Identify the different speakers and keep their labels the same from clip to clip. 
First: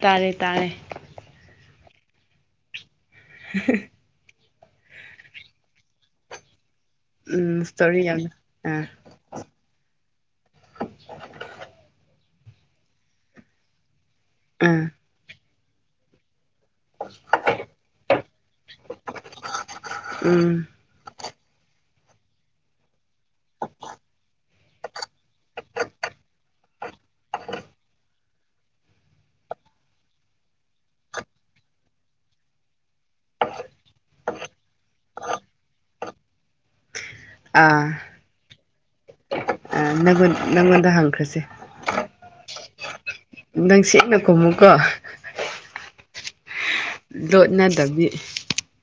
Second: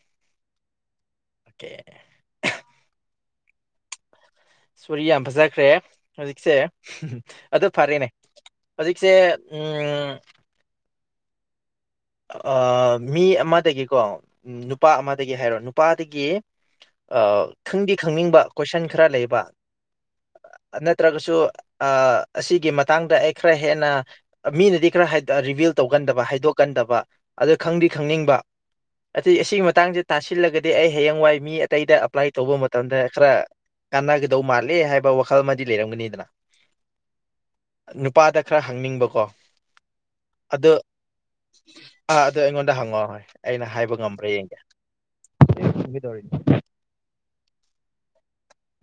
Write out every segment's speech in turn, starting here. Speaker 1: ꯇꯥꯔꯦ ꯇꯥꯔꯦ
Speaker 2: ꯑꯣꯀꯦ
Speaker 1: ꯍ
Speaker 2: ꯁꯣꯔꯤ ꯌꯥꯝ ꯐꯖꯈ꯭ꯔꯦ ꯍꯧꯖꯤꯛꯁꯦ
Speaker 1: ꯎꯝ
Speaker 2: ꯑꯗꯨ
Speaker 1: ꯏꯁꯇꯣꯔꯤ
Speaker 2: ꯐꯔꯦꯅꯦ
Speaker 1: ꯌꯥꯝꯅ ꯑꯥ
Speaker 2: ꯍꯧꯖꯤꯛꯁꯦ ꯎꯝ ꯃꯤ ꯑꯃꯗꯒꯤꯀꯣ
Speaker 1: ꯑꯥ
Speaker 2: ꯅꯨꯄꯥ ꯑꯃꯗꯒꯤ ꯍꯥꯏꯔꯣ ꯅꯨꯄꯥꯗꯒꯤ ꯈꯪꯗꯤ ꯈꯪꯅꯤꯡꯕ ꯀꯣꯏꯁꯟ ꯈꯔ ꯂꯩꯕ
Speaker 1: ꯎꯝ
Speaker 2: ꯑꯠꯇ꯭ꯔ ꯀꯁꯨ ꯑꯁꯤꯒꯤ ꯃꯇꯥꯡꯗ ꯑꯩ ꯈꯔ ꯍꯦꯟꯅ ꯃꯤꯅꯗꯤ ꯈꯔ ꯔꯤꯕꯤꯜ ꯇꯧꯒꯟꯗꯕ ꯍꯥꯏꯗꯣꯛ ꯀꯟꯗꯕ ꯑꯗꯨ ꯈꯪꯗꯤ ꯈꯪꯅꯤꯡꯕ ꯑꯁꯤ ꯑꯁꯤꯒꯤ ꯃꯇꯥꯡꯁꯦ ꯇꯥꯁꯤꯜꯂꯒꯗꯤ ꯑꯩ ꯍꯌꯦꯡꯋꯥꯏ ꯃꯤ ꯑꯇꯩꯗ ꯑꯄ꯭ꯂꯥꯏ ꯇꯧꯕ ꯃꯇꯝꯗ ꯈꯔ ꯀꯥꯟꯅꯒꯗꯧ ꯃꯥꯜꯂꯦ ꯍꯥꯏꯕ ꯋꯥꯈꯜ ꯑꯃꯗꯤ ꯂꯩꯔꯝꯒꯅꯤꯗꯅ
Speaker 1: ꯑꯥ
Speaker 2: ꯅꯨꯄꯥꯗ ꯈꯔ ꯍꯪꯅꯤꯡꯕꯀꯣ
Speaker 1: ꯪ ꯅꯪꯉꯣꯟꯗ ꯍꯪꯈ꯭ꯔꯁꯦ
Speaker 2: ꯑ ꯑꯗꯨ ꯑꯩꯉꯣꯟꯗ ꯍꯪꯉꯣꯑꯣ ꯍꯣꯏ
Speaker 1: ꯅꯪ ꯁꯦꯡꯅ ꯈꯣꯃꯨꯀꯣ
Speaker 2: ꯒꯤ ꯇꯧꯔ
Speaker 1: ꯂꯣꯠꯅꯗꯕꯤ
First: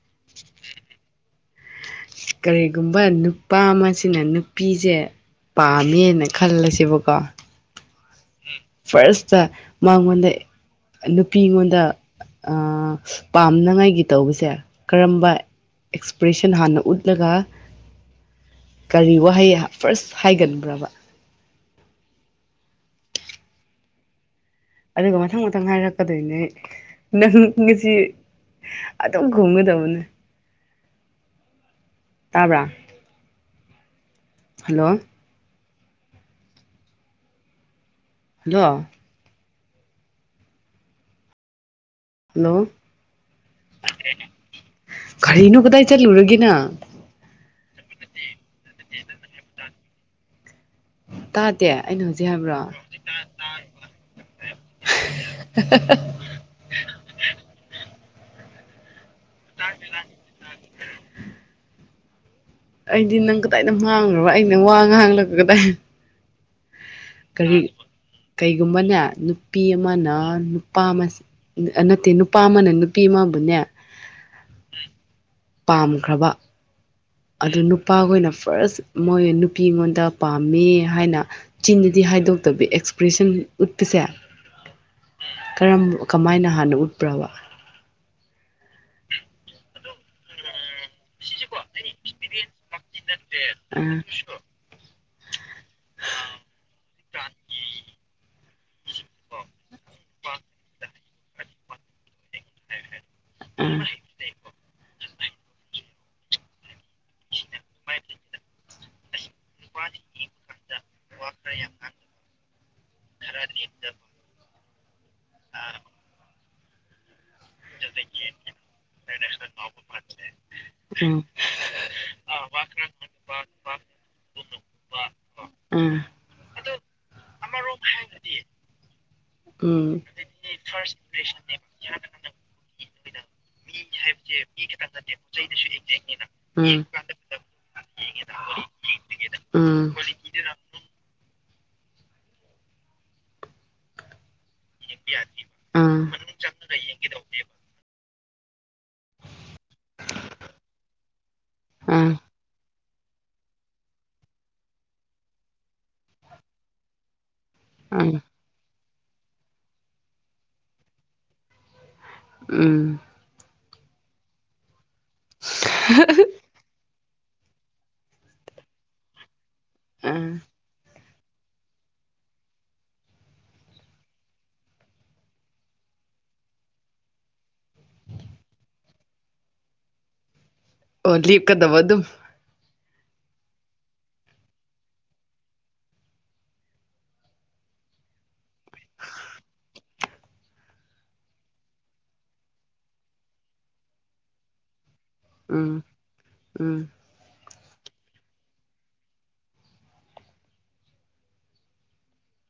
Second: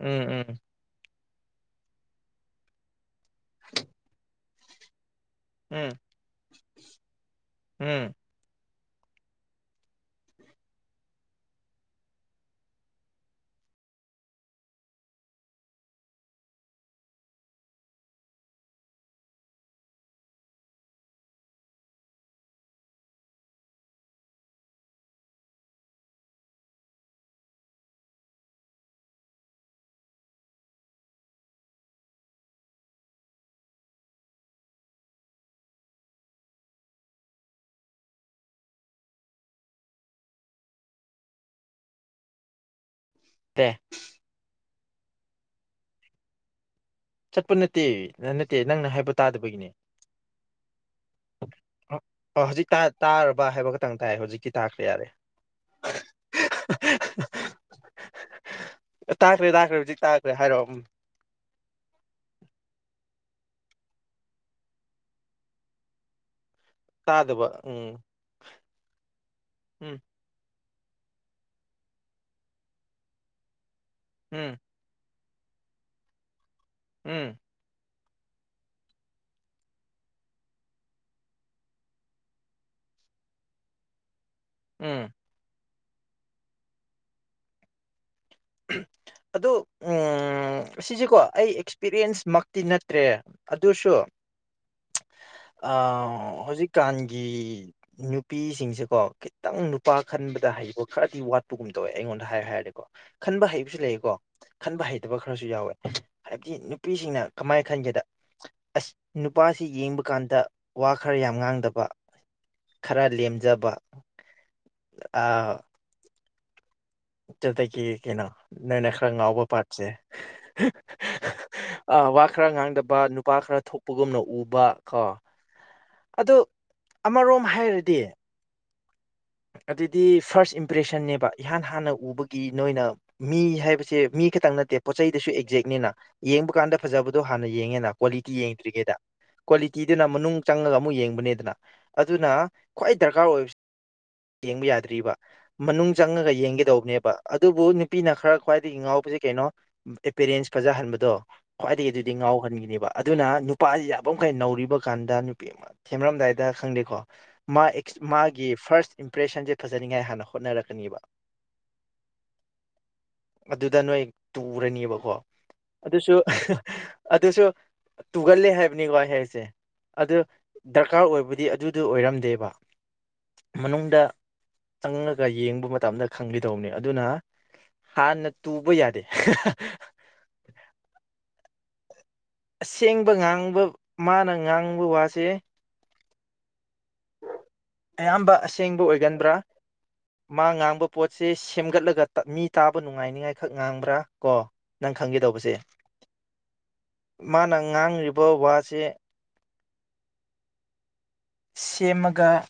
Speaker 2: ꯎꯝ ꯎꯝ
Speaker 1: ꯀꯔꯤꯒꯨꯝꯕ ꯅꯨꯄꯥ ꯑꯃꯁꯤꯅ ꯅꯨꯄꯤꯁꯦ
Speaker 2: ꯎꯝ
Speaker 1: ꯄꯥꯝꯃꯦꯅ ꯈꯜꯂꯁꯦꯕꯀꯣ
Speaker 2: ꯎꯝ
Speaker 1: ꯐꯥꯔꯁꯇ ꯃꯥꯉꯣꯟꯗ ꯅꯨꯄꯤ ꯑꯩꯉꯣꯟꯗ ꯄꯥꯝꯅꯉꯥꯏꯒꯤ ꯇꯧꯕꯁꯦ ꯀꯔꯝꯕ ꯑꯦꯁꯄ꯭ꯔꯦꯁꯟ ꯍꯥꯟꯅ ꯎꯠꯂꯒ ꯀꯔꯤ ꯋꯥꯍꯩ ꯐꯥꯔꯁ ꯍꯥꯏꯒꯟꯕ꯭ꯔꯕ ꯑꯗꯨꯒ ꯃꯊꯪ ꯃꯊꯪ ꯍꯥꯏꯔꯛꯀꯗꯣꯏꯅꯦ ꯅꯪ ꯉꯁꯤ ꯑꯗꯨ ꯑꯗꯨꯣ ꯈꯉꯨꯗꯧꯅ ꯇꯥꯕ꯭ꯔꯥ ꯍꯜꯂꯣ ꯍꯜꯂꯣ ꯍꯜꯂꯣ
Speaker 2: ꯑꯦ
Speaker 1: ꯈꯔꯤꯅꯣ ꯀꯗꯥꯏ ꯆꯠꯂꯨꯔꯒꯦ ꯅꯪ
Speaker 2: ꯆꯠꯄ ꯅꯠꯇꯦ ꯅꯠꯇꯦ ꯅꯪꯅ ꯍꯥꯏꯕ ꯇꯥꯗꯕꯒꯤꯅꯦ
Speaker 1: ꯇꯥꯗꯦ ꯑꯩꯅ
Speaker 2: ꯑ
Speaker 1: ꯍꯥꯏꯕ꯭ꯔꯣ
Speaker 2: ꯍꯧꯖꯤꯛ ꯇꯥꯔꯕ ꯍꯥꯏꯕ ꯈꯛꯇꯪ ꯇꯥꯏ ꯍꯧꯖꯤꯛꯇꯤ ꯇꯥꯈ꯭ꯔꯦ ꯌꯥꯔꯦ
Speaker 1: [inaudible]
Speaker 2: ꯇꯥꯛꯈ꯭ꯔꯦ ꯇꯥꯛꯈ꯭ꯔꯦ ꯍꯧꯖꯤꯛ ꯇꯥꯛꯈ꯭ꯔꯦ ꯍꯥꯏꯔꯣꯑꯣ ꯎꯝ
Speaker 1: ꯑꯩꯗꯤ ꯅꯪ ꯀꯗꯥꯏꯗ ꯃꯥꯡꯈ꯭ꯔꯕ ꯑꯩꯅ ꯋꯥ ꯉꯥꯡꯂꯒ ꯀꯗꯥꯏ ꯀꯔꯤ
Speaker 2: ꯇꯥꯗꯨꯕ ꯎꯝ
Speaker 1: ꯀꯩꯒꯨꯝꯕꯅꯦ ꯅꯨꯄꯤ
Speaker 2: ꯎꯝ
Speaker 1: ꯑꯃꯅ ꯅꯨꯄꯥ ꯑꯃ ꯅꯠꯇꯦ ꯅꯨꯄꯥ ꯑꯃꯅ ꯅꯨꯄꯤ ꯑꯃꯕꯨꯅꯦ
Speaker 2: ꯎꯝ
Speaker 1: ꯄꯥꯝꯈ꯭ꯔꯕ
Speaker 2: ꯎꯝ
Speaker 1: ꯑꯗꯨ ꯅꯨꯄꯥ ꯈꯣꯏꯅ ꯐꯥꯔꯁ ꯃꯣꯏ ꯅꯨꯄꯤꯉꯣꯟꯗ ꯄꯥꯝꯃꯦ ꯍꯥꯏꯅ ꯆꯤꯟꯗꯗꯤ ꯍꯥꯏꯗꯣꯛꯇꯕꯤ ꯑꯦꯛꯁꯄ꯭ꯔꯦꯁꯟ ꯎꯠꯄꯁꯦ
Speaker 2: ꯎꯝ
Speaker 1: ꯀꯔ ꯀꯃꯥꯏꯅ ꯍꯥꯟꯅ ꯎꯠꯄ꯭ꯔꯕ
Speaker 2: ꯑꯗꯨ ꯑꯁꯤꯁꯤꯀꯣ ꯑꯩ ꯑꯦꯛꯁꯄꯤꯔꯤꯌꯦꯟꯁ ꯃꯛꯇꯤ ꯅꯠꯇ꯭ꯔꯦ ꯑꯗꯨꯁꯨ ꯍꯧꯖꯤꯛꯀꯥꯟꯒꯤ ꯅꯨꯄꯤꯁꯤꯡꯁꯦꯀꯣ ꯈꯤꯇꯪ ꯅꯨꯄꯥ ꯈꯟꯕꯗ ꯍꯩꯕ ꯈꯔꯗꯤ ꯋꯥꯠ ꯒꯨꯝ ꯇꯧꯋꯦ ꯑꯩꯉꯣꯟꯗ ꯍꯥꯏꯌꯨ ꯍꯥꯏꯔꯗꯤꯀꯣ ꯈꯟꯕ
Speaker 1: ꯎꯝ ꯎꯝ ꯎꯝ ꯎꯝ ꯎꯝ ꯎꯝ ꯎꯝ
Speaker 2: ꯍꯩꯕꯁꯤꯁꯨ ꯂꯩꯌꯦꯀꯣ ꯈꯟꯕ ꯍꯩ ꯍꯩꯇꯕ ꯈꯔꯁꯨ ꯌꯥꯎꯋꯦ ꯍꯥꯏꯕꯗꯤ ꯅꯨꯄꯤꯁꯤꯡꯅ ꯀꯃꯥꯏꯅ ꯈꯟꯒꯦꯗ ꯑꯁ ꯅꯨꯄꯥꯁꯤ ꯌꯦꯡꯕ ꯀꯥꯟꯗ ꯋꯥ ꯈꯔ ꯌꯥꯝ ꯉꯥꯡꯗꯕ ꯈꯔ ꯂꯦꯝꯖꯕ ꯑꯥ ꯑꯗꯨꯗꯒꯤ ꯀꯩꯅꯣ ꯅꯣꯏꯅ ꯈꯔ ꯉꯥꯎꯕ ꯄꯥꯝꯕꯁꯦ ꯋꯥ ꯈꯔ ꯉꯥꯡꯗꯕ ꯅꯨꯄꯥ ꯈꯔ ꯊꯣꯛꯄꯒꯨꯝꯅ ꯎꯕ ꯀꯣ
Speaker 1: ꯑꯥꯝ
Speaker 2: ꯑꯗꯨ ꯑꯃꯔꯣꯝ ꯍꯥꯏꯔꯗꯤ ꯑꯗꯨꯗꯤ ꯐꯥꯔꯁ ꯏꯝꯄ꯭ꯔꯦꯁꯟꯅꯦꯕ ꯏꯍꯥꯟ ꯍꯥꯟꯅ ꯎꯕꯒꯤ ꯅꯣꯏꯅ ꯃꯤ ꯍꯥꯏꯕꯁꯦ ꯃꯤ ꯈꯛꯇꯪ ꯅꯠꯇꯦ ꯄꯣꯠ ꯆꯩꯗꯁꯨ ꯑꯦꯛꯖꯦꯛꯅꯤꯅ ꯌꯦꯡꯕ ꯀꯥꯟꯗ ꯐꯖꯕ ꯑꯗꯣ ꯍꯥꯟꯅ ꯌꯦꯡꯉꯦꯅ ꯀ꯭ꯋꯥꯂꯤꯇꯤ ꯌꯦꯡꯗ꯭ꯔꯤꯒꯩꯗ
Speaker 1: ꯎꯝ
Speaker 2: ꯀ꯭ꯋꯥꯂꯤꯇꯤꯗꯨꯅ ꯃꯅꯨꯡ ꯆꯪꯉꯒ ꯑꯃꯨꯛ ꯌꯦꯡꯕꯅꯦꯗꯅ ꯑꯗꯨꯅ ꯈ꯭ꯋꯥꯏ ꯗꯔꯀꯥꯔ ꯑꯣꯏꯕꯁꯤ ꯌꯦꯡꯕ ꯌꯥꯗ꯭ꯔꯤꯕ ꯃꯅꯨꯡ ꯆꯪꯉꯒ ꯌꯦꯡꯒꯗꯧꯕꯅꯦꯕ ꯑꯗꯨꯕꯨ ꯅꯨꯄꯤꯅ ꯈꯔ ꯈ꯭ꯋꯥꯏꯗꯒꯤ ꯉꯥꯎꯕꯁꯤ ꯀꯩꯅꯣ ꯑꯦꯄꯦꯔꯦꯟꯁ ꯐꯖꯍꯟꯕꯗꯣ ꯈ꯭ꯋꯥꯏꯗꯒꯤ ꯑꯗꯨꯗꯤ ꯉꯥꯎꯍꯟꯈꯤꯅꯦꯕ ꯑꯗꯨꯅ ꯅꯨꯄꯥꯁꯤ ꯌꯥꯕꯃꯈꯩ ꯅꯧꯔꯤꯕ ꯀꯥꯟꯗ ꯅꯨꯄꯤ ꯑꯃ ꯊꯦꯝꯔꯝꯗꯥꯏꯗ ꯈꯪꯗꯦꯀꯣ
Speaker 1: ꯎꯝ ꯎꯝ
Speaker 2: ꯃꯥꯒꯤ ꯐꯥꯔꯁ ꯏꯝꯄ꯭ꯔꯦꯁꯟꯁꯦ ꯐꯖꯅꯤꯉꯥꯏ ꯍꯥꯟꯅ ꯍꯣꯠꯅꯔꯛꯀꯅꯤꯕ
Speaker 1: ꯎꯝ
Speaker 2: ꯑꯗꯨꯗ ꯅꯣꯏ ꯇꯨꯔꯅꯤꯕꯀꯣ ꯑꯗꯨꯁꯨ ꯑꯗꯨꯁꯨ ꯇꯨꯒꯜꯂꯦ ꯍꯥꯏꯕꯅꯤꯒꯣ ꯑꯩꯅ ꯍꯥꯢꯁꯦ ꯑꯗꯨ ꯗꯔꯀꯥꯔ ꯑꯣꯏꯕꯗꯤ ꯑꯗꯨꯗꯣ ꯑꯣꯏꯔꯝꯗꯦꯕ ꯃꯅꯨꯡꯗ ꯆꯪꯉꯒ ꯌꯦꯡꯕ ꯃꯇꯝꯗ ꯈꯪꯒꯗꯧꯅꯤ ꯑꯗꯨꯅ ꯍꯥꯥꯟꯅ ꯇꯨꯕ ꯌꯥꯗꯦ
Speaker 1: ꯑꯣ ꯂꯤꯞꯀꯗꯧꯕ ꯑꯗꯨꯝ
Speaker 2: ꯑꯁꯦꯡꯕ ꯉꯥꯡꯕ ꯃꯥꯅ ꯉꯥꯡꯕ ꯋꯥꯁꯦ ꯑꯌꯥꯝꯕ ꯑꯁꯦꯡꯕ ꯑꯣꯏꯒꯟꯕ꯭ꯔꯥ ꯃꯥ ꯉꯥꯡꯕ ꯄꯣꯠꯁꯦ ꯁꯦꯝꯒꯠꯂꯒ ꯃꯤ ꯇꯥꯕ ꯅꯨꯡꯉꯥꯏꯅꯤꯉꯥꯏꯈꯛ ꯉꯥꯡꯕ꯭ꯔꯥ ꯀꯣ ꯅꯪ ꯈꯪꯒꯦ ꯇꯧꯕꯁꯦ
Speaker 1: ꯎꯝ ꯎꯝ
Speaker 2: ꯃꯥꯅ ꯉꯥꯡꯉ꯭ꯔꯤꯕ ꯋꯥꯁꯦ ꯁꯦꯝꯃꯒ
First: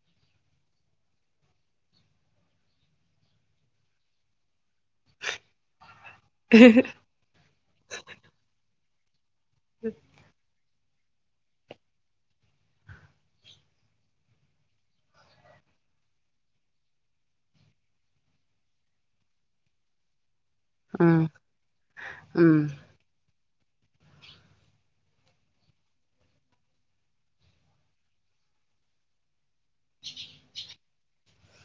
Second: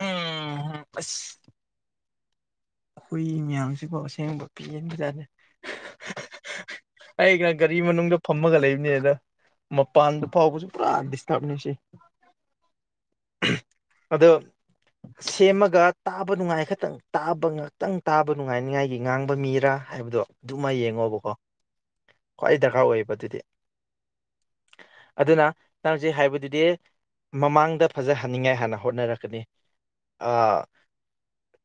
Speaker 2: ꯎꯝ ꯑꯁ ꯍꯨꯏ ꯃꯌꯥꯝꯁꯤꯕꯨ ꯑꯁꯦꯡꯕ ꯄꯦꯟꯕꯖꯥꯠꯅꯦ
Speaker 1: ꯎ [inaudible]
Speaker 2: ꯑꯩꯩꯅ ꯒꯥꯔꯤ ꯃꯅꯨꯡꯗ ꯐꯝꯃꯒ ꯂꯩꯕꯅꯤꯅ ꯃꯄꯥꯟꯗ ꯐꯥꯎꯕꯁꯨ ꯄꯨꯔꯥ ꯗꯤꯁꯇꯔꯕꯅꯦ ꯁꯤ ꯑꯗꯣ ꯁꯦꯝꯃꯒ ꯇꯥꯕ ꯅꯨꯡꯉꯥꯏ ꯈꯛꯇꯪ ꯇꯥꯕ ꯉꯥꯛꯇꯪ ꯇꯥꯕ ꯅꯨꯡꯉꯥꯏꯅꯤꯉꯥꯏꯒꯤ ꯉꯥꯡꯕ ꯃꯤꯔꯥ ꯍꯥꯏꯕꯗꯣ ꯑꯗꯨꯃ
Speaker 1: ꯎꯝ
Speaker 2: ꯌꯦꯡꯉꯣꯕꯀꯣ ꯈ꯭ꯋꯥꯏ ꯗꯔꯀꯥꯔ ꯑꯣꯏꯌꯦꯕ ꯑꯗꯨꯗꯤ ꯑꯗꯨꯅ ꯅꯪꯁꯦ ꯍꯥꯏꯕꯗꯨꯗꯤ ꯃꯃꯥꯡꯗ ꯐꯖꯍꯟꯅꯤꯡꯉꯥꯏ ꯍꯥꯟꯅ ꯍꯣꯠꯅꯔꯛꯀꯅꯤ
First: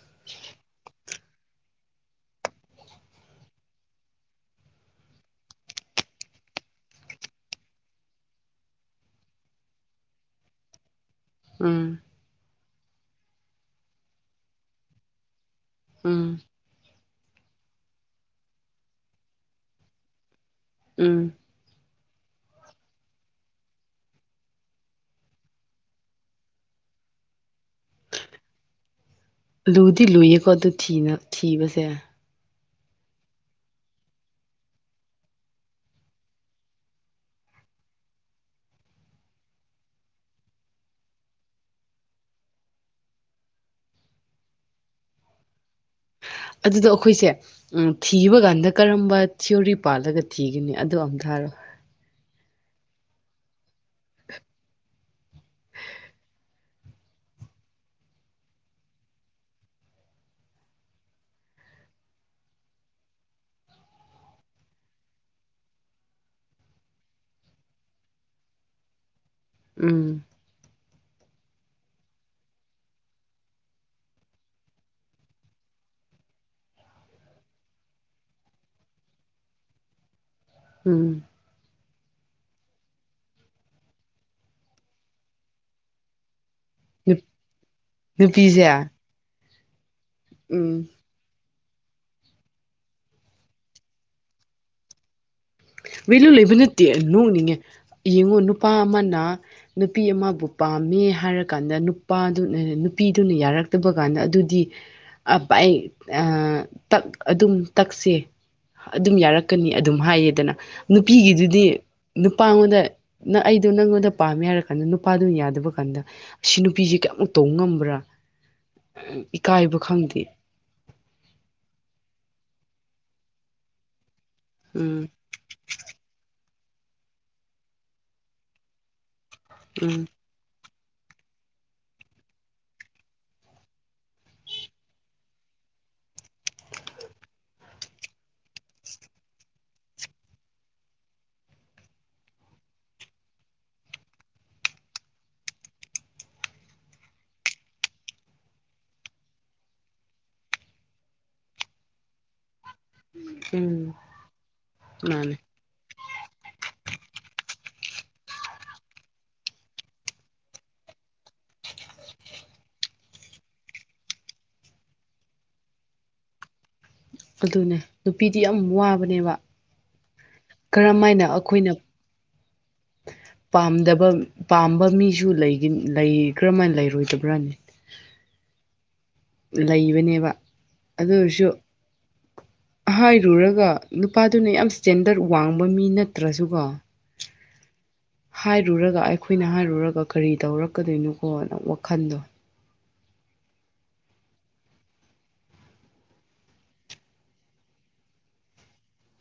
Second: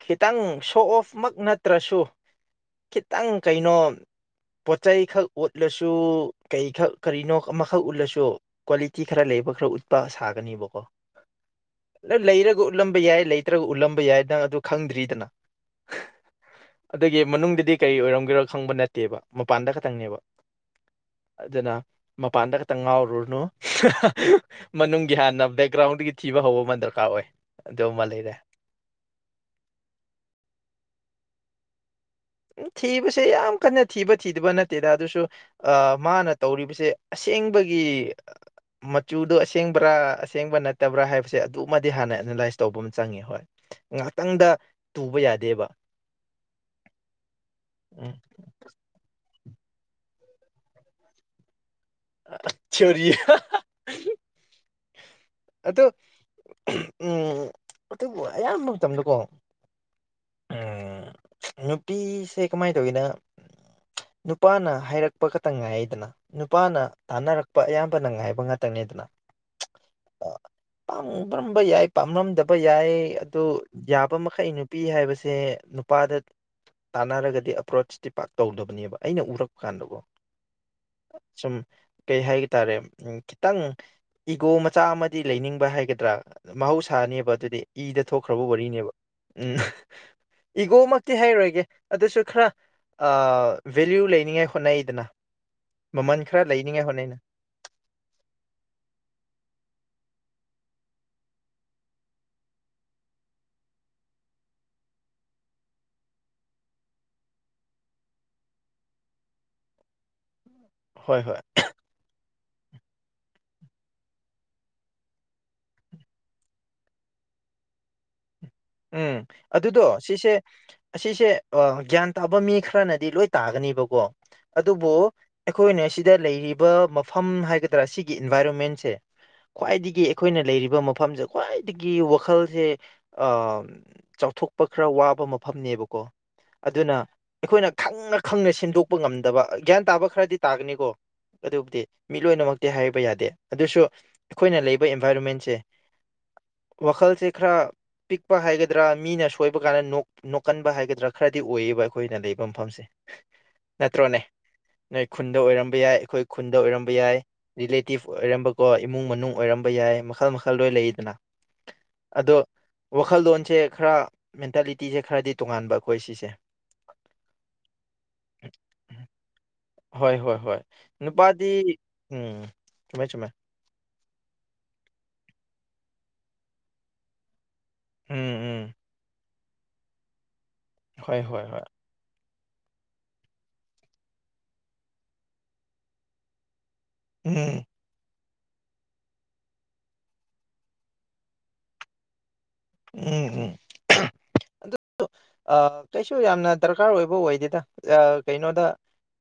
Speaker 2: ꯈꯤꯇꯪ ꯁꯣ ꯑꯣꯐꯃꯛ ꯅꯠꯇ꯭ꯔꯁꯨ ꯈꯤꯇꯪ ꯀꯩꯅꯣ ꯄꯣꯠ ꯆꯩꯩꯈꯛ ꯎꯠꯂꯁꯨ ꯀꯩꯈꯛ ꯀꯔꯤꯅꯣ ꯑꯃꯈꯛ ꯎꯠꯂꯁꯨ ꯀ꯭ꯋꯥꯂꯤꯇꯤ ꯈꯔ ꯂꯩꯕ ꯈꯔ ꯎꯠꯄ ꯁꯥꯒꯅꯤꯕꯀꯣ
Speaker 1: ꯎꯝ
Speaker 2: ꯂꯩꯔꯒ ꯎꯠꯂꯝꯕ ꯌꯥꯏ ꯂꯩꯇ꯭ꯔꯒ ꯎꯠꯂꯝꯕ ꯌꯥꯏ ꯅꯪ ꯑꯗꯨ ꯈꯪꯗ꯭ꯔꯤꯗꯅ
Speaker 1: ꯎꯝ
Speaker 2: ꯑꯗꯨꯒꯤ ꯃꯅꯨꯡꯗꯗꯤ ꯀꯔꯤ ꯑꯣꯏꯔꯝꯒꯦꯔꯣ ꯈꯪꯕ ꯅꯠꯇꯦꯕ ꯃꯄꯥꯟꯗ ꯈꯛꯇꯪꯅꯦꯕ
Speaker 1: ꯎꯝ
Speaker 2: ꯑꯗꯨꯅ ꯃꯄꯥꯟꯗ ꯈꯛꯇꯪ ꯉꯥꯎꯔꯨꯔꯅꯨ ꯃꯅꯨꯡꯒꯤ ꯍꯥꯟꯅ ꯕꯦꯛꯒ꯭ꯔꯥꯎꯟꯗꯒꯤ ꯊꯤꯕ ꯍꯧꯕ ꯑꯃ ꯗꯔꯀꯥꯔ ꯑꯣꯏ ꯑꯗꯨ ꯑꯃ ꯂꯩꯔꯦ
Speaker 1: ꯂꯨꯗꯤ ꯂꯨꯏꯌꯦꯀꯣ ꯑꯗꯨ ꯊꯤꯕꯁꯦ
Speaker 2: ꯎ ꯊꯤꯕꯁꯦ ꯌꯥꯝ ꯀꯟꯅ ꯊꯤꯕ ꯊꯤꯗꯕ ꯅꯠꯇꯦꯗ ꯑꯗꯨꯁꯨ ꯃꯥꯅ ꯇꯧꯔꯤꯕꯁꯦ ꯑꯁꯦꯡꯕꯒꯤ ꯃꯆꯨꯗꯣ ꯑꯁꯦꯡꯕ꯭ꯔꯥ ꯑꯁꯦꯡꯕ ꯅꯠꯇꯕ꯭ꯔꯥ ꯍꯥꯏꯕꯁꯦ ꯑꯗꯨꯃꯗꯤ ꯍꯥꯟꯅ ꯑꯦꯅꯥꯂꯥꯏꯁ ꯇꯧꯕ ꯑꯃ ꯆꯪꯉꯦ ꯍꯣꯏ ꯉꯍꯥꯛꯇꯪꯗ ꯇꯨꯕ ꯌꯥꯗꯦꯕ
Speaker 1: ꯑꯗꯨꯗꯣ ꯑꯩꯈꯣꯏꯁꯦ
Speaker 2: ꯎꯝ
Speaker 1: ꯊꯤꯕ ꯀꯥꯟꯗ ꯀꯔꯝꯕ ꯊꯤꯑꯣꯔꯤ ꯄꯥꯜꯂꯒ ꯊꯤꯒꯅꯤ ꯑꯗꯨ ꯑꯝ ꯊꯥꯔꯣ
Speaker 2: ꯑꯥ ꯆꯔꯤ
Speaker 1: [unintelligible]
Speaker 2: ꯑꯗꯨ ꯎꯝ ꯑꯗꯨꯕꯨ ꯑꯌꯥꯝꯕ ꯃꯇꯝꯗꯀꯣ ꯎꯝ ꯅꯨꯄꯤꯁꯦ ꯀꯃꯥꯏꯅ ꯇꯧꯋꯤꯅ ꯅꯨꯄꯥꯅ ꯍꯥꯏꯔꯛꯄ ꯈꯛꯇꯪ ꯉꯥꯏꯗꯅ ꯅꯨꯄꯥꯅ ꯇꯥꯅꯔꯛꯄ ꯑꯌꯥꯝꯕꯅ ꯉꯥꯏꯕ ꯉꯥꯛꯇꯅꯤꯗꯅ
Speaker 1: ꯎꯝ
Speaker 2: ꯄꯥꯝꯔꯝꯕ ꯌꯥꯏ ꯄꯥꯝꯔꯝꯗꯕ ꯌꯥꯏ ꯑꯗꯨ ꯌꯥꯕ ꯃꯈꯩ ꯅꯨꯄꯤ ꯍꯥꯏꯕꯁꯦ ꯅꯨꯄꯥꯗ ꯇꯥꯟꯅꯔꯒꯗꯤ ꯑꯦꯄ꯭ꯔꯣꯆꯇꯤ ꯄꯥꯛ ꯇꯧꯗꯕꯅꯦꯕ ꯑꯩꯅ ꯎꯔꯛꯄ ꯀꯥꯟꯗꯀꯣ
Speaker 1: ꯎꯝ
Speaker 2: ꯁꯨꯝ ꯀꯩ ꯍꯥꯏꯒ ꯇꯥꯔꯦ ꯎꯝ ꯈꯤꯇꯪ ꯏꯒꯣ ꯆꯥ ꯑꯃꯗꯤ ꯂꯩꯅꯤꯡꯕ ꯍꯥꯏꯒꯗ꯭ꯔꯥ
Speaker 1: ꯅꯨ-
Speaker 2: ꯃꯍꯧꯁꯥꯅꯦꯕ ꯑꯗꯨꯗꯤ ꯏꯗ ꯊꯣꯛꯈ꯭ꯔꯕ
Speaker 1: ꯅꯨꯄꯤꯁꯦ
Speaker 2: ꯋꯥꯔꯤꯅꯦꯕ ꯎꯝ ꯏꯒꯣ
Speaker 1: ꯎꯝ
Speaker 2: ꯃ ꯇꯨꯇꯤ ꯍꯥꯏꯔꯣꯏꯒꯦ ꯑꯗꯨꯁꯨ ꯈꯔ ꯚꯦꯂꯌꯨ ꯂꯩꯅꯤꯡꯉꯥꯏ ꯍꯣꯠꯅꯩꯗꯅ ꯃꯃꯜ
Speaker 1: ꯚꯦꯂꯨ
Speaker 2: ꯈꯔ
Speaker 1: ꯂꯩꯕ ꯅꯠꯇꯦ
Speaker 2: ꯂꯩꯅꯤꯡꯉꯥꯏ ꯍꯣꯠꯅꯩꯅ
Speaker 1: ꯅꯣꯛꯅꯤꯡꯉꯦ ꯌꯦꯡꯉꯣ ꯅꯨꯄꯥ ꯑꯃꯅ ꯅꯨꯄꯤ ꯑꯃꯕꯨ ꯄꯥꯝꯃꯦ ꯍꯥꯏꯔꯀꯥꯟꯗ ꯅꯨꯄꯥꯗꯨꯅ ꯅꯨꯄꯤꯗꯨꯅ ꯌꯥꯔꯛꯇꯕ ꯀꯥꯟꯗ ꯑꯗꯨꯗꯤ ꯑ ꯇꯛ ꯑꯗꯨꯝ ꯇꯛꯁꯦ ꯑꯗꯨꯝ ꯌꯥꯔꯛꯀꯅꯤ ꯑꯗꯨꯝ ꯍꯥꯏꯌꯦꯗꯅ
Speaker 2: ꯍꯣꯏ ꯍꯣꯏ
Speaker 1: ꯅꯨꯄꯤꯒꯤꯗꯨꯗꯤ ꯅꯨꯄꯥꯉꯣꯟꯗ ꯑꯩꯗꯣ ꯅꯪꯉꯣꯟꯗ ꯄꯥꯝꯃꯦ ꯍꯥꯏꯔ ꯀꯥꯟꯗ ꯅꯨꯄꯥꯗꯨꯅ ꯌꯥꯗꯕ ꯀꯥꯟꯗ ꯁꯤ ꯅꯨꯄꯤꯁꯦ ꯀꯌꯥꯃꯨꯛ ꯇꯧꯕ ꯉꯝꯕ꯭ꯔꯥ
Speaker 2: ꯎꯝ
Speaker 1: ꯏꯀꯥꯏꯕ
Speaker 2: ꯑꯗꯨꯗꯣ
Speaker 1: ꯈꯪꯗꯦ
Speaker 2: ꯁꯤꯁꯦ ꯑꯁꯤꯁꯦ ꯒ꯭ꯌꯥꯟ ꯇꯥꯕ ꯃꯤ ꯈꯔꯅꯗꯤ ꯂꯣꯏ ꯇꯥꯒꯅꯤꯕꯀꯣ ꯑꯗꯨꯕꯨ
Speaker 1: ꯎꯝ
Speaker 2: ꯑꯩꯈꯣꯏꯅ ꯁꯤꯗ ꯂꯩꯔꯤꯕ ꯃꯐꯝ ꯍꯥꯏꯒꯗ꯭ꯔꯥ ꯁꯤꯒꯤ ꯏꯟꯚꯥꯏꯔꯣꯟꯃꯦꯟꯁꯦ ꯈ꯭ꯋꯥꯏꯗꯒꯤ
Speaker 1: ꯎꯝ
Speaker 2: ꯑꯩꯈꯣꯏꯅ ꯂꯩꯔꯤꯕ ꯃꯐꯝꯁꯦ ꯈ꯭ꯋꯥꯏꯗꯒꯤ ꯋꯥꯈꯜꯁꯦ ꯎꯝ ꯆꯥꯎꯊꯣꯛꯄ ꯈꯔ ꯋꯥꯕ ꯃꯐꯝꯅꯦꯕꯀꯣ ꯑꯗꯨꯅ ꯑꯩꯈꯣꯏꯅ ꯈꯪꯅ ꯈꯪꯅ ꯁꯦꯝꯗꯣꯛꯄ ꯉꯝꯗꯕ ꯒ꯭ꯌꯥꯟ ꯇꯥꯕ ꯈꯔꯗꯤ ꯇꯥꯒꯅꯤꯀꯣ ꯑꯗꯨꯕꯨꯗꯤ ꯃꯤꯠ ꯂꯣꯏꯅꯃꯛꯇꯤ ꯍꯥꯏꯕ ꯌꯥꯗꯦ ꯑꯗꯨꯁꯨ ꯑꯩꯈꯣꯏꯅ ꯂꯩꯕ ꯑꯦꯟꯚꯥꯏꯔꯣꯟꯃꯦꯟꯁꯦ ꯋꯥꯈꯜꯁꯦ ꯈꯔ ꯐꯛꯄ ꯍꯥꯏꯒꯗ꯭ꯔꯥ ꯃꯤꯅ ꯁꯣꯏꯕ ꯀꯥꯟꯗ ꯅꯣꯛꯀꯟꯕ ꯍꯥꯏꯒꯗ꯭ꯔꯥ ꯈꯔꯗꯤ ꯑꯣꯏꯌꯦꯕ ꯑꯩꯈꯣꯏꯅ ꯂꯩꯕ ꯃꯐꯝꯁꯦ
Speaker 1: ꯎꯝ
Speaker 2: ꯅꯠꯇ꯭ꯔꯣꯅꯦ ꯅꯣꯏ
Speaker 1: ꯃꯥꯅꯦ
Speaker 2: ꯈꯨꯟꯗ ꯑꯣꯏꯔꯝꯕ ꯌꯥꯏ ꯑꯩꯈꯣꯏ ꯈꯨꯟꯗ ꯑꯣꯏꯔꯝꯕ ꯌꯥꯏ ꯔꯤꯂꯦꯇꯤꯞ ꯑꯣꯏꯔꯝꯕꯀꯣ ꯏꯃꯨꯡ ꯃꯅꯨꯡ ꯑꯣꯏꯔꯝꯕ ꯌꯥꯏ ꯃꯈꯜ ꯃꯈꯜ ꯂꯣꯏ ꯂꯩꯗꯅ ꯑꯗꯣ ꯋꯥꯈꯜꯂꯣꯟꯁꯦ ꯈꯔ ꯃꯦꯟꯇꯥꯦꯂꯤꯇꯤꯖꯦ ꯈꯔꯗꯤ ꯇꯣꯉꯥꯟꯕ ꯑꯩꯈꯣꯏ ꯁꯤꯁꯦ
Speaker 1: ꯑꯗꯨꯅꯦ ꯅꯨꯄꯤꯗꯤ ꯌꯥꯝ ꯋꯥꯕꯅꯦꯕ
Speaker 2: ꯍꯣꯏ ꯍꯣꯏ ꯍꯣꯏ
Speaker 1: ꯀꯔꯝ ꯍꯥꯏꯅ
Speaker 2: ꯅꯨꯄꯥꯗꯤ
Speaker 1: ꯑꯩꯈꯣꯏꯅ
Speaker 2: ꯎꯝ ꯆꯨꯝꯃꯦ ꯆꯨꯝꯃꯦ
Speaker 1: ꯄꯥꯝꯗꯕ ꯄꯥꯝꯕ ꯃꯤꯁꯨ ꯂꯩꯒꯅꯤ ꯂ ꯩꯈ꯭ꯔ ꯀꯔꯝꯃꯥꯏ ꯂꯩꯔꯣꯏꯗꯕ꯭ꯔꯥꯅꯦ
Speaker 2: ꯎꯝ ꯎꯝ
Speaker 1: ꯂꯩꯕꯅꯦꯕ ꯑꯗꯨ
Speaker 2: ꯍꯣꯏ ꯍꯣꯏ
Speaker 1: ꯑꯣꯏꯔꯁꯨ
Speaker 2: ꯍꯣꯏ
Speaker 1: ꯍꯥꯏꯔꯨꯔꯒ ꯅꯨꯄꯥꯗꯨꯅ ꯌꯥꯝ ꯁ꯭ꯇꯦꯟꯗꯔꯠ ꯋꯥꯡꯕ ꯃꯤ ꯅꯠꯇ꯭ꯔꯁꯨꯀꯣ
Speaker 2: ꯎꯝ
Speaker 1: ꯍꯥꯏꯔꯨꯔꯒ ꯑꯩꯈꯣꯏꯅ ꯍꯥꯏꯔꯨꯔꯒ ꯀꯔꯤ ꯇꯧꯔꯛꯀꯗꯣꯏꯅꯣꯀꯣꯅ ꯋꯥꯈꯟꯗꯣ
Speaker 2: ꯎꯝ ꯎꯝ ꯑꯗꯨ ꯀꯩꯁꯨ ꯌꯥꯝꯅ ꯗꯔꯀꯥꯔ ꯑꯣꯏꯕ ꯑꯣꯏꯗꯦꯗ ꯀꯩꯅꯣꯗ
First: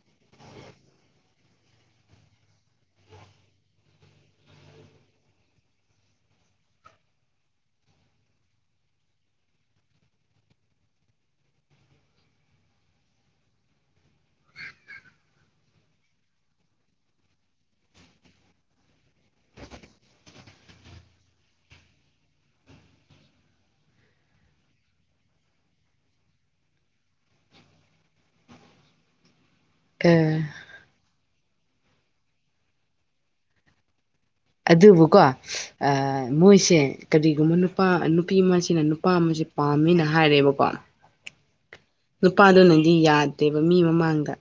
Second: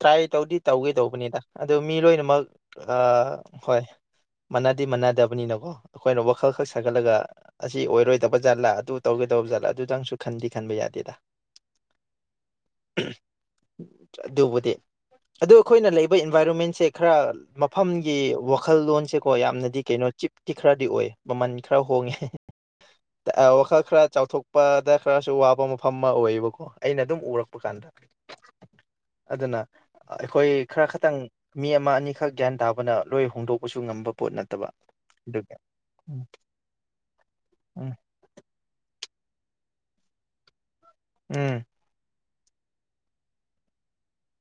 Speaker 2: ꯇ꯭ꯔꯥꯏ ꯇꯧꯗꯤ ꯇꯧꯒꯦ ꯇꯧꯕꯅꯤꯗ ꯑꯗꯨ ꯃꯤ ꯂꯣꯏꯅꯃꯛ ꯍꯣꯏ ꯃꯥꯟꯅꯗꯗꯤ ꯃꯥꯟꯅꯗꯕꯅꯤꯅꯀꯣ ꯑꯩꯈꯣꯏꯅ ꯋꯥꯈꯜ ꯈꯛ ꯁꯥꯒꯠꯂꯒ ꯑꯁꯤ ꯑꯣꯏꯔꯣꯏ ꯇꯕ ꯖꯠꯂꯥ ꯑꯗꯨ ꯇꯧꯒ ꯇꯧꯕ ꯖꯠꯂꯥ ꯑꯗꯨꯗꯪꯁꯨ ꯈꯟꯗꯤ ꯈꯟꯕ ꯌꯥꯗꯦꯗ ꯑꯗꯨꯕꯨꯗꯤ ꯑꯗꯨ ꯑꯩꯈꯣꯏꯅ ꯂꯩꯕ ꯑꯦꯟꯚꯥꯏꯔꯣꯃꯦꯟꯁꯦ ꯈꯔ ꯃꯐꯝꯒꯤ ꯋꯥꯈꯜꯂꯣꯟꯁꯦꯀꯣ ꯌꯥꯝꯅꯗꯤ ꯀꯩꯅꯣ ꯆꯤꯞꯀꯤꯤ ꯈꯔꯗꯤ ꯑꯣꯏ ꯃꯃꯜ ꯈꯔ ꯍꯣꯡꯉꯦ ꯋꯥꯈꯜ ꯈꯔ ꯆꯥꯎꯊꯣꯛꯄꯗ ꯈꯔꯁꯨ ꯋꯥꯕ ꯃꯐꯝ ꯑꯃ ꯑꯣꯏꯌꯦꯕꯀꯣ ꯑꯩꯅ ꯑꯗꯨꯝ ꯎꯔꯛꯄ ꯀꯥꯟꯗ ꯑꯗꯨꯅ
Speaker 1: ꯑꯦ
Speaker 2: ꯑꯩꯈꯣꯏ ꯈꯔ ꯈꯇꯪ ꯃꯤ ꯑꯃ ꯑꯅꯤꯈꯛ ꯒ꯭ꯌꯥꯟ ꯇꯥꯕꯅ ꯂꯣꯏ ꯍꯣꯡꯗꯣꯛꯄꯁꯨ ꯉꯝꯕ ꯄꯣꯠ ꯅꯠꯇꯦ
Speaker 1: ꯑꯗꯨꯕꯨꯀꯣ ꯃꯣꯏꯁꯦ ꯀꯔꯤꯒꯨꯝꯕ ꯅꯨꯄꯥ
Speaker 2: ꯎꯝ
Speaker 1: ꯅꯨꯄꯤ ꯑꯃꯁꯤꯅ ꯅꯨꯄꯥ ꯑꯃꯁꯁꯤ ꯄꯥꯝꯃꯦꯅ ꯍꯥꯏꯔꯦꯕꯀꯣ
Speaker 2: ꯎꯝ
Speaker 1: ꯅꯨꯄꯥꯗꯨꯣ ꯅꯪꯗꯤ ꯌꯥꯗꯦꯕ ꯃꯤ ꯃꯃꯥꯡꯗ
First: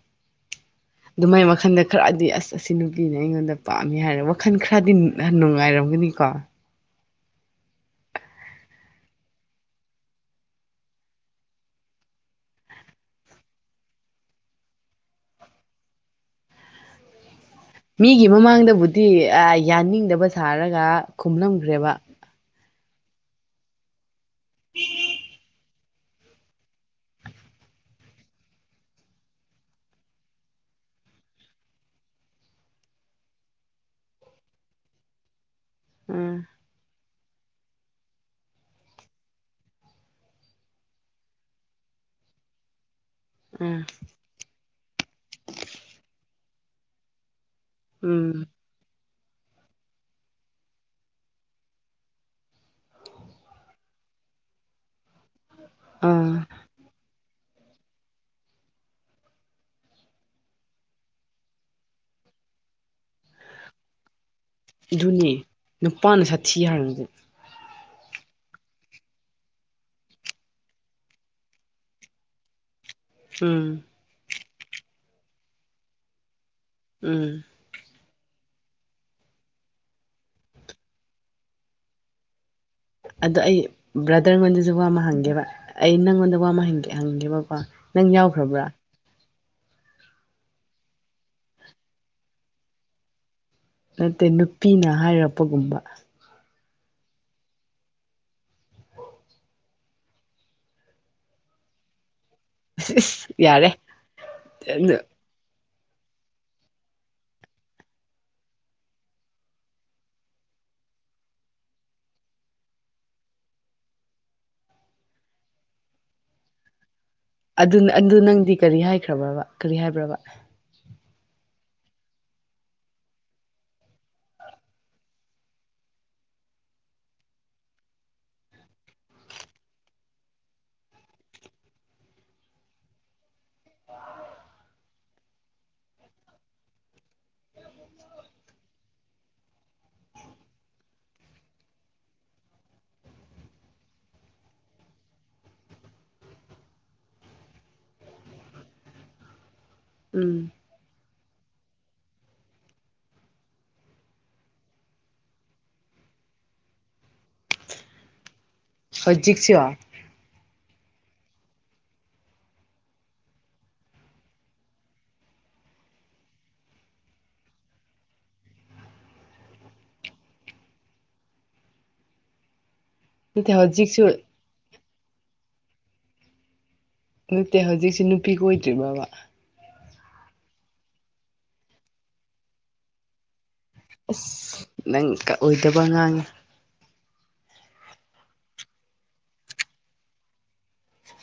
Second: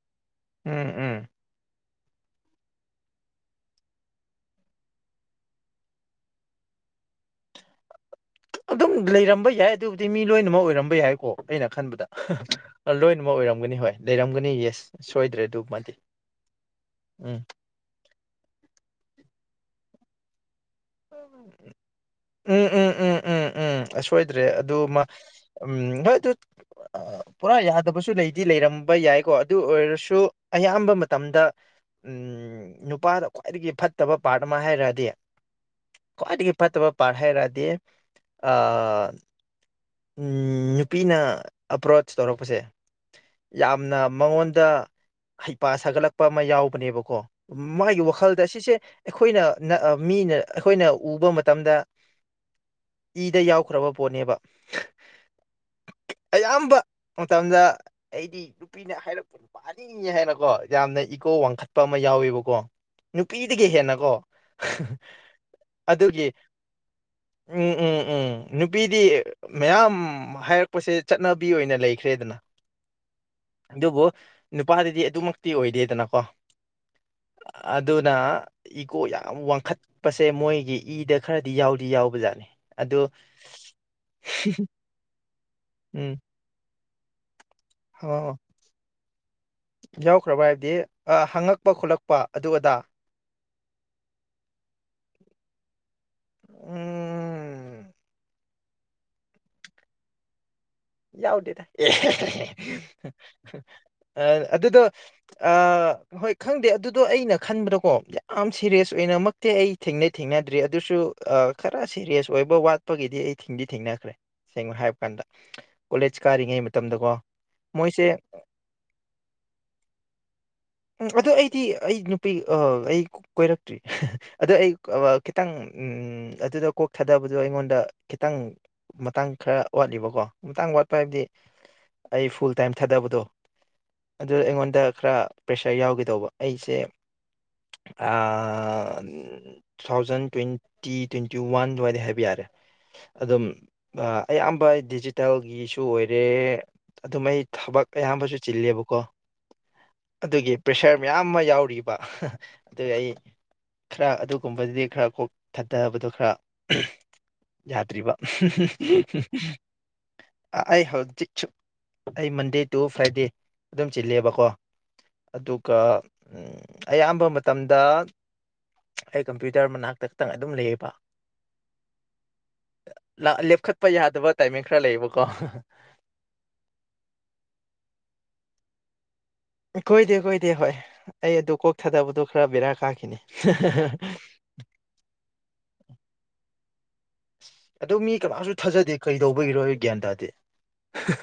Speaker 2: ꯎꯝ ꯎꯝ
Speaker 1: ꯑꯗꯨꯃꯥꯏ ꯋꯥꯈꯟꯗ ꯈꯔꯗꯤ ꯑꯁ ꯑꯁꯤ ꯅꯨꯄꯤꯅ ꯑꯩꯉꯣꯟꯗ ꯄꯥꯝꯃꯤ ꯍꯥꯏꯔ ꯋꯥꯈꯜ ꯈꯔꯗꯤ ꯅꯨꯡꯉꯥꯏꯔꯝꯒꯅꯤꯀꯣ
Speaker 2: ꯑꯗꯨꯝ ꯂꯩꯔꯝꯕ ꯌꯥꯏ ꯑꯗꯨꯕꯨꯗꯤ ꯃꯤ ꯂꯣꯏꯅꯃꯛ ꯑꯣꯏꯔꯝꯕ ꯌꯥꯏꯀꯣ ꯑꯩꯅ ꯈꯟꯕꯗ ꯂꯣꯏꯅꯃꯛ ꯑꯣꯏꯔꯝꯒꯅꯤ ꯍꯣꯏ ꯂꯩꯔꯝꯒꯅꯤ ꯌꯦꯁ ꯁꯣꯏꯗ꯭ꯔꯦ ꯑꯗꯨ ꯃꯥꯗꯤ ꯎꯝ
Speaker 1: ꯃꯤꯒꯤ ꯃꯃꯥꯡꯗꯕꯨꯗꯤ ꯌꯥꯅꯤꯡꯗꯕ ꯁꯥꯔꯒ ꯈꯨꯝꯂꯝꯈ꯭ꯔꯦꯕ
Speaker 2: ꯎꯝ ꯎꯝ ꯎꯝ ꯎꯝ ꯎꯝꯁꯣꯏꯗ꯭ꯔꯦ ꯑꯗꯨ ꯃꯥ ꯎꯝ ꯍꯣꯏ ꯑꯗꯨ ꯐꯖꯅꯥ ꯇꯥꯗꯔꯦ [inaudible] ꯄꯨꯔꯥ ꯌꯥꯗꯕꯁꯨ ꯂꯩꯗꯤ ꯂꯩꯔꯝꯕ ꯌꯥꯏꯀꯣ ꯑꯗꯨ ꯑꯣꯏꯔꯁꯨ ꯑꯌꯥꯝꯕ ꯃꯇꯝꯗ ꯎꯝ ꯅꯨꯄꯥꯗ ꯈ꯭ꯋꯥꯏꯗꯒꯤ ꯐꯠꯇꯕ ꯄꯥꯔꯠ ꯑꯃ ꯍꯥꯏꯔꯛꯗꯤ
Speaker 1: ꯎꯝ
Speaker 2: ꯈ꯭ꯋꯥꯏꯗꯒꯤ ꯐꯠꯇꯕ ꯄꯥꯔ ꯍꯥꯏꯔꯗꯤ ꯑ ꯎ ꯅꯨꯄꯤꯅ ꯑꯄ꯭ꯔꯣꯆ ꯇꯧꯔꯛꯄꯁꯦ
Speaker 1: ꯎꯝ
Speaker 2: ꯌꯥꯝꯅ ꯃꯉꯣꯟꯗ ꯍꯩꯄꯥ ꯁꯥꯒꯠꯂꯛꯄ ꯑꯃ ꯌꯥꯎꯕꯅꯦꯕꯀꯣ ꯃꯥꯒꯤ
Speaker 1: ꯎꯝ
Speaker 2: ꯋꯥꯈꯜꯗ ꯁꯤꯁꯦ ꯑꯩꯈꯣꯏꯅ ꯃꯤꯅ ꯑꯩꯈꯣꯏꯅ ꯎꯕ ꯃꯇꯝꯗ ꯏꯗ ꯌꯥꯎꯈ꯭ꯔꯕ ꯄꯣꯠꯅꯦꯕ
Speaker 1: ꯑꯥ
Speaker 2: ꯑꯌꯥꯝꯕ ꯃꯇꯝꯗ ꯑꯩꯗꯤ ꯅꯨꯄꯤꯅ ꯍꯥꯏꯔꯛꯄ ꯅꯨꯄꯥ ꯍꯥꯏꯅꯤꯡꯉ ꯍꯥꯏꯅꯀꯣ ꯌꯥꯝꯅ ꯏꯀꯣ ꯋꯥꯡꯈꯠꯄ ꯑꯃ ꯌꯥꯎꯋꯦꯕꯀꯣ ꯅꯨꯄꯤꯗꯒꯤ ꯍꯦꯟꯅ ꯀꯣ
Speaker 1: ꯑꯗꯨꯅꯦ ꯅꯨꯄꯥꯅ ꯁꯥꯊꯤ ꯍꯥꯏꯔꯕꯗꯦ
Speaker 2: ꯎꯝ ꯎꯝ ꯎꯝ ꯅꯨꯄꯤꯗꯤ ꯃꯌꯥꯝ ꯍꯥꯏꯔꯛꯄꯁꯦ ꯆꯠꯅꯕꯤ ꯑꯣꯏꯅ ꯂꯩꯈ꯭ꯔꯦꯗꯅ
Speaker 1: ꯎꯝ
Speaker 2: ꯑꯗꯨꯕꯨ ꯅꯨꯄꯥꯗꯗꯤ ꯑꯗꯨꯃꯛꯇꯤ ꯑꯣꯏꯗꯦꯗꯅꯀꯣ
Speaker 1: ꯎꯝ
Speaker 2: ꯑꯗꯨ ꯑꯗꯨꯅ ꯏꯒꯣ ꯌꯥꯝ ꯋꯥꯡꯈꯠꯄꯁꯦ ꯃꯣꯏꯒꯤ ꯏꯗ ꯈꯔꯗꯤ ꯌꯥꯎꯗꯤ ꯌꯥꯎꯕ ꯖꯥꯠꯅꯤ ꯑꯗꯣ
Speaker 1: ꯑꯗꯣ ꯑꯩ ꯕ꯭ꯔꯗꯔꯉꯣꯟꯗꯁꯨ ꯋꯥ ꯑꯃ ꯍꯪꯒꯦꯕ ꯑꯩ
Speaker 2: ꯎꯝ
Speaker 1: ꯅꯪꯉꯣꯟꯗ ꯋꯥ ꯑꯃꯦ ꯍꯪꯒꯦꯕꯀꯣ ꯅꯪ
Speaker 2: ꯑꯣ
Speaker 1: ꯌꯥꯎꯈ꯭ꯔꯕ꯭ꯔꯥ
Speaker 2: ꯌꯥꯎꯈ꯭ꯔꯕ ꯍꯥꯏꯕꯗꯤ ꯍꯪꯉꯛꯄ ꯈꯣꯠꯂꯛꯄ ꯑꯗꯨ ꯑꯗꯥ
Speaker 1: ꯅꯠꯇꯦ ꯅꯨꯄꯤꯅ ꯍꯥꯏꯔꯛꯄꯒꯨꯝꯕ
Speaker 2: ꯎꯝ ꯌꯥꯎꯗꯦꯗ
Speaker 1: ꯑꯁ ꯏꯁ ꯌꯥꯔꯦ
Speaker 2: ꯑ ꯑꯗꯨꯗꯣ ꯑ ꯍꯍꯣꯏ ꯈꯪꯗꯦ ꯑꯗꯨꯗꯣ ꯑꯩꯅ ꯈꯟꯕꯗꯀꯣ ꯌꯥꯝ ꯁꯦꯔꯤꯌꯁ ꯑꯣꯏꯅꯃꯛꯇꯤ ꯑꯩ ꯊꯦꯡꯅꯩ ꯊꯦꯡꯅꯗ꯭ꯔꯤ ꯑꯗꯨꯁꯨ ꯑ ꯈꯔ ꯁꯦꯔꯤꯌꯁ ꯑꯣꯏꯕ ꯋꯥꯠꯄꯒꯤꯗꯤ ꯑꯩ ꯊꯤꯡꯗꯤ ꯊꯦꯡꯅꯈ꯭ꯔꯦ ꯁꯦꯡꯅ ꯍꯥꯏꯕ ꯀꯥꯟꯗ ꯀꯣꯂꯦꯖ ꯀꯥꯔꯤꯉꯩ ꯃꯇꯝꯗꯀꯣ
Speaker 1: ꯑꯗꯨ
Speaker 2: ꯃꯣꯏꯁꯦ
Speaker 1: ꯑꯗꯨ ꯅꯪꯗꯤ ꯀꯔꯤ ꯍꯥꯏꯈ꯭ꯔꯕꯕ ꯀꯔꯤ ꯍꯥꯏꯕ꯭ꯔꯕ
Speaker 2: ꯎꯝ ꯑꯗꯨ ꯑꯩꯗꯤ ꯑꯩ ꯅꯨꯄꯤ ꯑ ꯑꯩ ꯀꯣꯏꯔꯛꯇ꯭ꯔꯤ ꯍꯥ ꯑꯗꯣ ꯑꯩ -ꯑꯥ ꯈꯤꯇꯪ ꯎꯝ ꯑꯗꯨꯗ ꯀꯣꯛ ꯊꯥꯗꯕꯗꯣ ꯑꯩꯉꯣꯟꯗ ꯈꯤꯇꯪ ꯃꯇꯥꯡ ꯈꯔ ꯋꯥꯠꯂꯤꯕꯀꯣ ꯃꯇꯥꯡ ꯋꯥꯠꯄ ꯍꯥꯏꯕꯗꯤ ꯑꯩ ꯐꯨꯜ ꯇꯥꯏꯝ ꯊꯥꯗꯕꯗꯣ ꯑꯗꯨ ꯑꯩꯉꯣꯟꯗ ꯈꯔ ꯄꯩꯁꯥ ꯌꯥꯎꯒꯦ ꯇꯧꯕ ꯑꯩꯁꯦ ꯑ two thousand twenty twenty one ꯑꯗꯨꯋꯥꯏꯗ ꯍꯥꯏꯕ ꯌꯥꯔꯦ ꯑꯗꯨꯝ ꯑꯌꯥꯝꯕ ꯗꯤꯖꯤꯇꯦꯜꯒꯤꯁꯨ ꯑꯣꯏꯔꯦ ꯑꯗꯨꯃꯩ ꯊꯕꯛ ꯑꯌꯥꯝꯕꯁꯨ ꯆꯤꯜꯂꯦꯕꯀꯣ
Speaker 1: ꯎꯝ
Speaker 2: ꯑꯗꯨꯒꯤ ꯄ꯭ꯔꯦꯁꯔ ꯃꯌꯥꯝ ꯑꯃ ꯌꯥꯎꯔꯤꯕ ꯑꯍꯥ ꯑꯗꯨ ꯑꯩ ꯈꯔ ꯑꯗꯨꯒꯨꯝꯕꯗꯗꯤ ꯈꯔ ꯀꯣꯛ ꯊꯥꯗꯕꯗꯣ ꯈꯔ [unintelligible] ꯌꯥꯗ꯭ꯔꯤꯕ
Speaker 1: ꯍꯧꯖꯤꯛꯁꯨ
Speaker 2: [unintelligible] ꯑꯩ ꯍꯧꯖꯤꯛꯁꯨ ꯑꯩ ꯃꯟꯗꯦ ꯇꯨ ꯐ꯭ꯔꯥꯏꯗꯦ ꯑꯗꯨꯝ ꯆꯤꯜꯂꯦꯕꯀꯣ ꯑꯗꯨꯒ ꯎꯝ ꯑꯌꯥꯝꯕ ꯃꯇꯝꯗ ꯑꯩ ꯀꯝꯄ꯭ꯌꯨꯇꯔ ꯃꯅꯥꯛꯇ ꯇꯪ ꯑꯗꯨꯝ ꯂꯩꯌꯦꯕ ꯅ
Speaker 1: ꯅꯠꯇꯦ
Speaker 2: ꯂꯦꯞꯈꯠꯄ
Speaker 1: ꯍꯧꯖꯤꯛꯁꯨ
Speaker 2: ꯌꯥꯗꯕ ꯇꯥꯏꯃꯤꯡ ꯈꯔ ꯂꯩꯌꯦꯕꯀꯣ
Speaker 1: ꯅꯠꯇꯦ ꯍꯧꯖꯤꯛꯁꯤ ꯅꯨꯄꯤ ꯀꯣꯏꯗ꯭ꯔꯤꯕ꯭ꯔꯕ
Speaker 2: ꯀꯣꯏꯗꯦ ꯀꯣꯏꯗꯦ ꯍꯣꯏ ꯑꯩ ꯑꯗꯨ ꯀꯣꯛ ꯊꯥꯗꯕꯗꯣ ꯈꯔ ꯕꯦꯔꯥ ꯀꯥꯈꯤꯅꯤ ꯍꯥꯍꯥꯍꯥ
Speaker 1: ꯑꯁ ꯅꯪ ꯀꯛꯑꯣꯏꯗꯕ ꯉꯥꯡꯉꯦ
Speaker 2: ꯑꯗꯣ ꯃꯤ ꯀꯅꯥꯁꯨ ꯊꯥꯖꯗꯦ ꯀꯔꯤꯗꯧꯕꯒꯤꯔꯣ ꯑꯩꯁꯨ ꯒ꯭ꯌꯥꯟ ꯇꯥꯗꯦ ꯑꯍꯥ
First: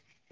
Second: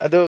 Speaker 2: ꯑꯗꯨ